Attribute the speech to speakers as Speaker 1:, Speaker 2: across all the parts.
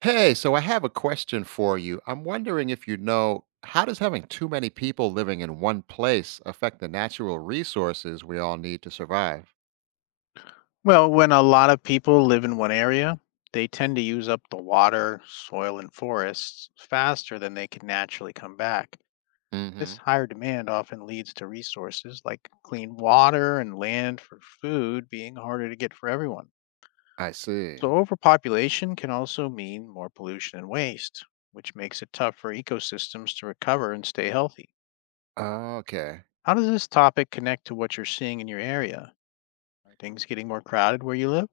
Speaker 1: Hey, so I have a question for you. I'm wondering if you know how does having too many people living in one place affect the natural resources we all need to survive?
Speaker 2: Well, when a lot of people live in one area, they tend to use up the water, soil, and forests faster than they can naturally come back. This
Speaker 1: Hmm.
Speaker 2: higher demand often leads to resources like clean water and land for food being harder to get for everyone.
Speaker 1: I see.
Speaker 2: So, overpopulation can also mean more pollution and waste, which makes it tough for ecosystems to recover and stay healthy.
Speaker 1: Okay.
Speaker 2: How does this topic connect to what you're seeing in your area? Are things getting more crowded where you live?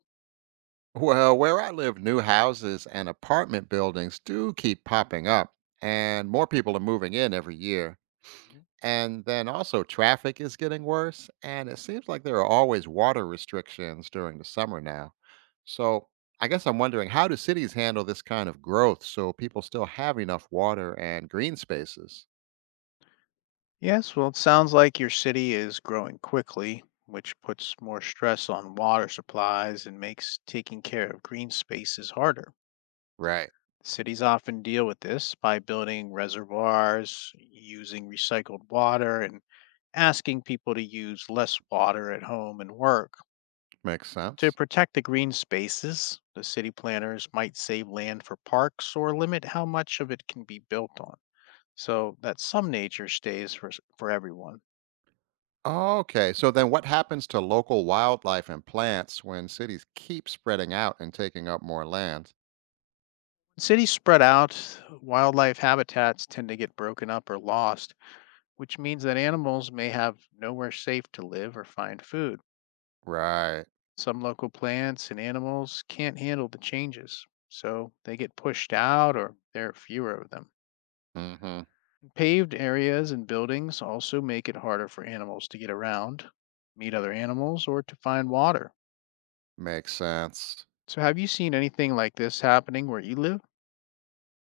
Speaker 1: Well, where I live, new houses and apartment buildings do keep popping up, and more people are moving in every year.
Speaker 2: Mhm.
Speaker 1: And then also, traffic is getting worse, and it seems like there are always water restrictions during the summer now. So, I guess I'm wondering how do cities handle this kind of growth so people still have enough water and green spaces?
Speaker 2: Yes, well, it sounds like your city is growing quickly, which puts more stress on water supplies and makes taking care of green spaces harder.
Speaker 1: Right.
Speaker 2: Cities often deal with this by building reservoirs, using recycled water, and asking people to use less water at home and work.
Speaker 1: Makes
Speaker 2: To
Speaker 1: sense.
Speaker 2: protect the green spaces, the city planners might save land for parks or limit how much of it can be built on so that some nature stays for, for everyone. When
Speaker 1: Okay. So, then what happens to local wildlife and plants when cities keep spreading out and taking up more land?
Speaker 2: cities spread out, wildlife habitats tend to get broken up or lost, which means that animals may have nowhere safe to live or find food.
Speaker 1: Right.
Speaker 2: Some local plants and animals can't handle the changes, so they get pushed out or there are fewer of them.
Speaker 1: Mm hmm.
Speaker 2: Paved areas and buildings also make it harder for animals to get around, meet other animals, or to find water.
Speaker 1: Makes sense.
Speaker 2: So, have you seen anything like this happening where you live?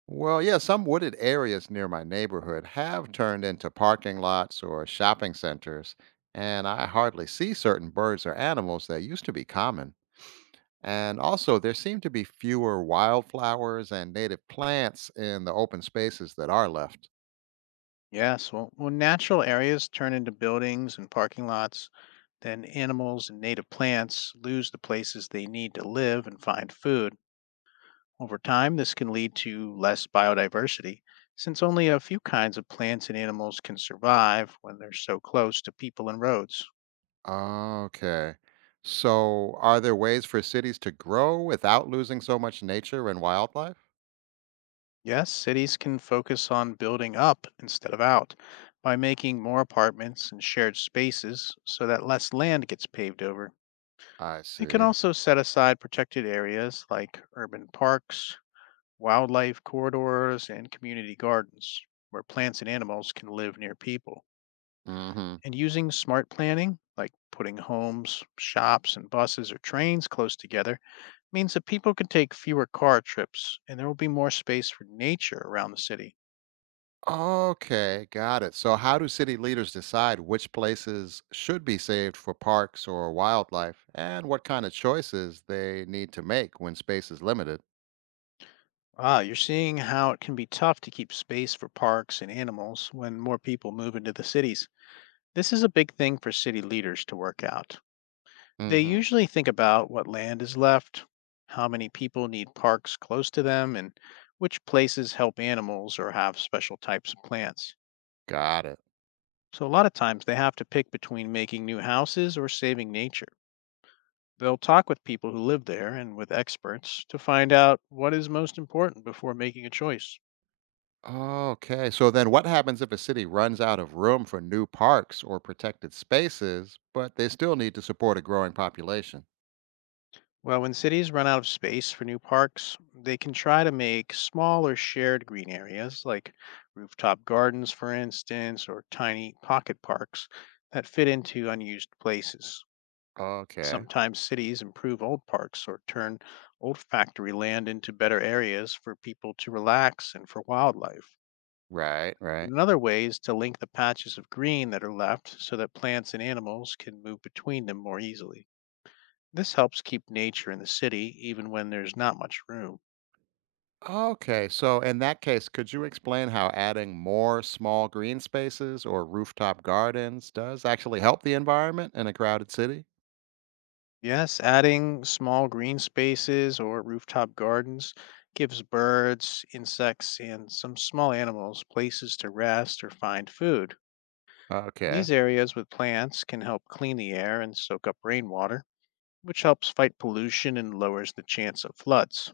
Speaker 1: Well, yeah, some wooded areas near my neighborhood have turned into parking lots or shopping centers, and I hardly see certain birds or animals that used to be common. And also, there seem to be fewer wildflowers and native plants in the open spaces that are left.
Speaker 2: Yes, well, when natural areas turn into buildings and parking lots, then animals and native plants lose the places they need to live and find food. Over time, this can lead to less biodiversity, since only a few kinds of plants and animals can survive when they're so close to people and roads.
Speaker 1: Okay. So, are there ways for cities to grow without losing so much nature and wildlife?
Speaker 2: Yes, cities can focus on building up instead of out by making more apartments and shared spaces so that less land gets paved over.
Speaker 1: I
Speaker 2: They can
Speaker 1: see.
Speaker 2: also set aside protected areas like urban parks, wildlife corridors, and community gardens where plants and animals can live near people.
Speaker 1: Mm hmm.
Speaker 2: And using smart planning, like putting homes, shops, and buses or trains close together, means that people can take fewer car trips and there will be more space for nature around the city.
Speaker 1: Okay, got it. So, how do city leaders decide which places should be saved for parks or wildlife and what kind of choices they need to make when space is limited?
Speaker 2: Ah, you're seeing how it can be tough to keep space for parks and animals when more people move into the cities. This is a big thing for city leaders to work out. They
Speaker 1: Hmm.
Speaker 2: usually think about what land is left, how many people need parks close to them, and which places help animals or have special types of plants.
Speaker 1: Got it.
Speaker 2: So, a lot of times they have to pick between making new houses or saving nature. They'll talk with people who live there and with experts to find out what is most important before making a choice.
Speaker 1: Okay, so then what happens if a city runs out of room for new parks or protected spaces, but they still need to support a growing population?
Speaker 2: Well, when cities run out of space for new parks, they can try to make smaller shared green areas, like rooftop gardens, for instance, or tiny pocket parks that fit into unused places.
Speaker 1: Okay,
Speaker 2: Sometimes cities improve old parks or turn old factory land into better areas for people to relax and for wildlife.
Speaker 1: right, right.
Speaker 2: Another way is to link the patches of green that are left so that plants and animals can move between them more easily. This helps keep nature in the city even when there's not much room.
Speaker 1: Okay, so in that case, could you explain how adding more small green spaces or rooftop gardens does actually help the environment in a crowded city?
Speaker 2: Yes, adding small green spaces or rooftop gardens gives birds, insects, and some small animals places to rest or find food. And
Speaker 1: Okay,
Speaker 2: these areas with plants can help clean the air and soak up rainwater, which helps fight pollution and lowers the chance of floods.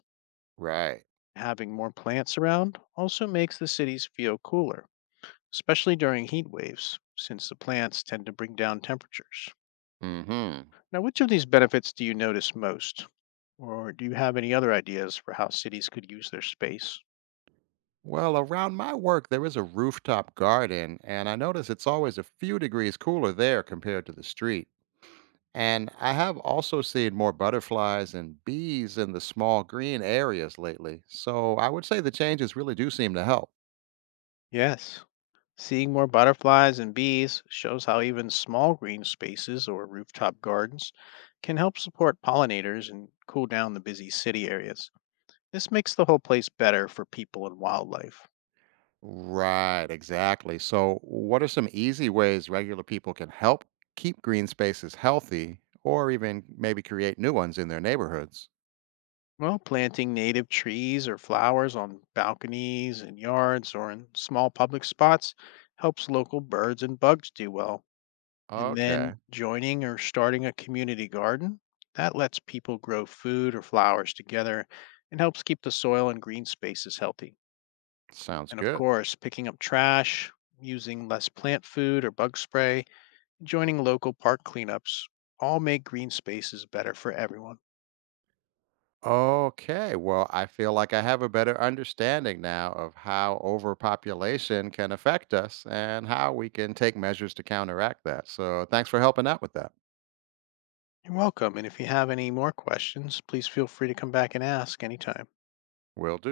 Speaker 1: right.
Speaker 2: Having more plants around also makes the cities feel cooler, especially during heat waves, since the plants tend to bring down temperatures.
Speaker 1: Hmm.
Speaker 2: Now, which of these benefits do you notice most? Or do you have any other ideas for how cities could use their space?
Speaker 1: Well, around my work, there is a rooftop garden, and I notice it's always a few degrees cooler there compared to the street. And I have also seen more butterflies and bees in the small green areas lately, so I would say the changes really do seem to help.
Speaker 2: Yes. Seeing more butterflies and bees shows how even small green spaces or rooftop gardens can help support pollinators and cool down the busy city areas. This makes the whole place better for people and wildlife.
Speaker 1: Right, exactly. So, what are some easy ways regular people can help keep green spaces healthy or even maybe create new ones in their neighborhoods?
Speaker 2: Well, planting native trees or flowers on balconies and yards or in small public spots helps local birds and bugs do well. And
Speaker 1: Okay,
Speaker 2: then joining or starting a community garden that lets people grow food or flowers together and helps keep the soil and green spaces healthy.
Speaker 1: sounds
Speaker 2: And of
Speaker 1: good.
Speaker 2: course, picking up trash, using less plant food or bug spray, joining local park cleanups all make green spaces better for everyone.
Speaker 1: Okay, well, I feel like I have a better understanding now of how overpopulation can affect us and how we can take measures to counteract that. So, thanks for helping out with that.
Speaker 2: You're welcome. And if you have any more questions, please feel free to come back and ask anytime.
Speaker 1: Will do.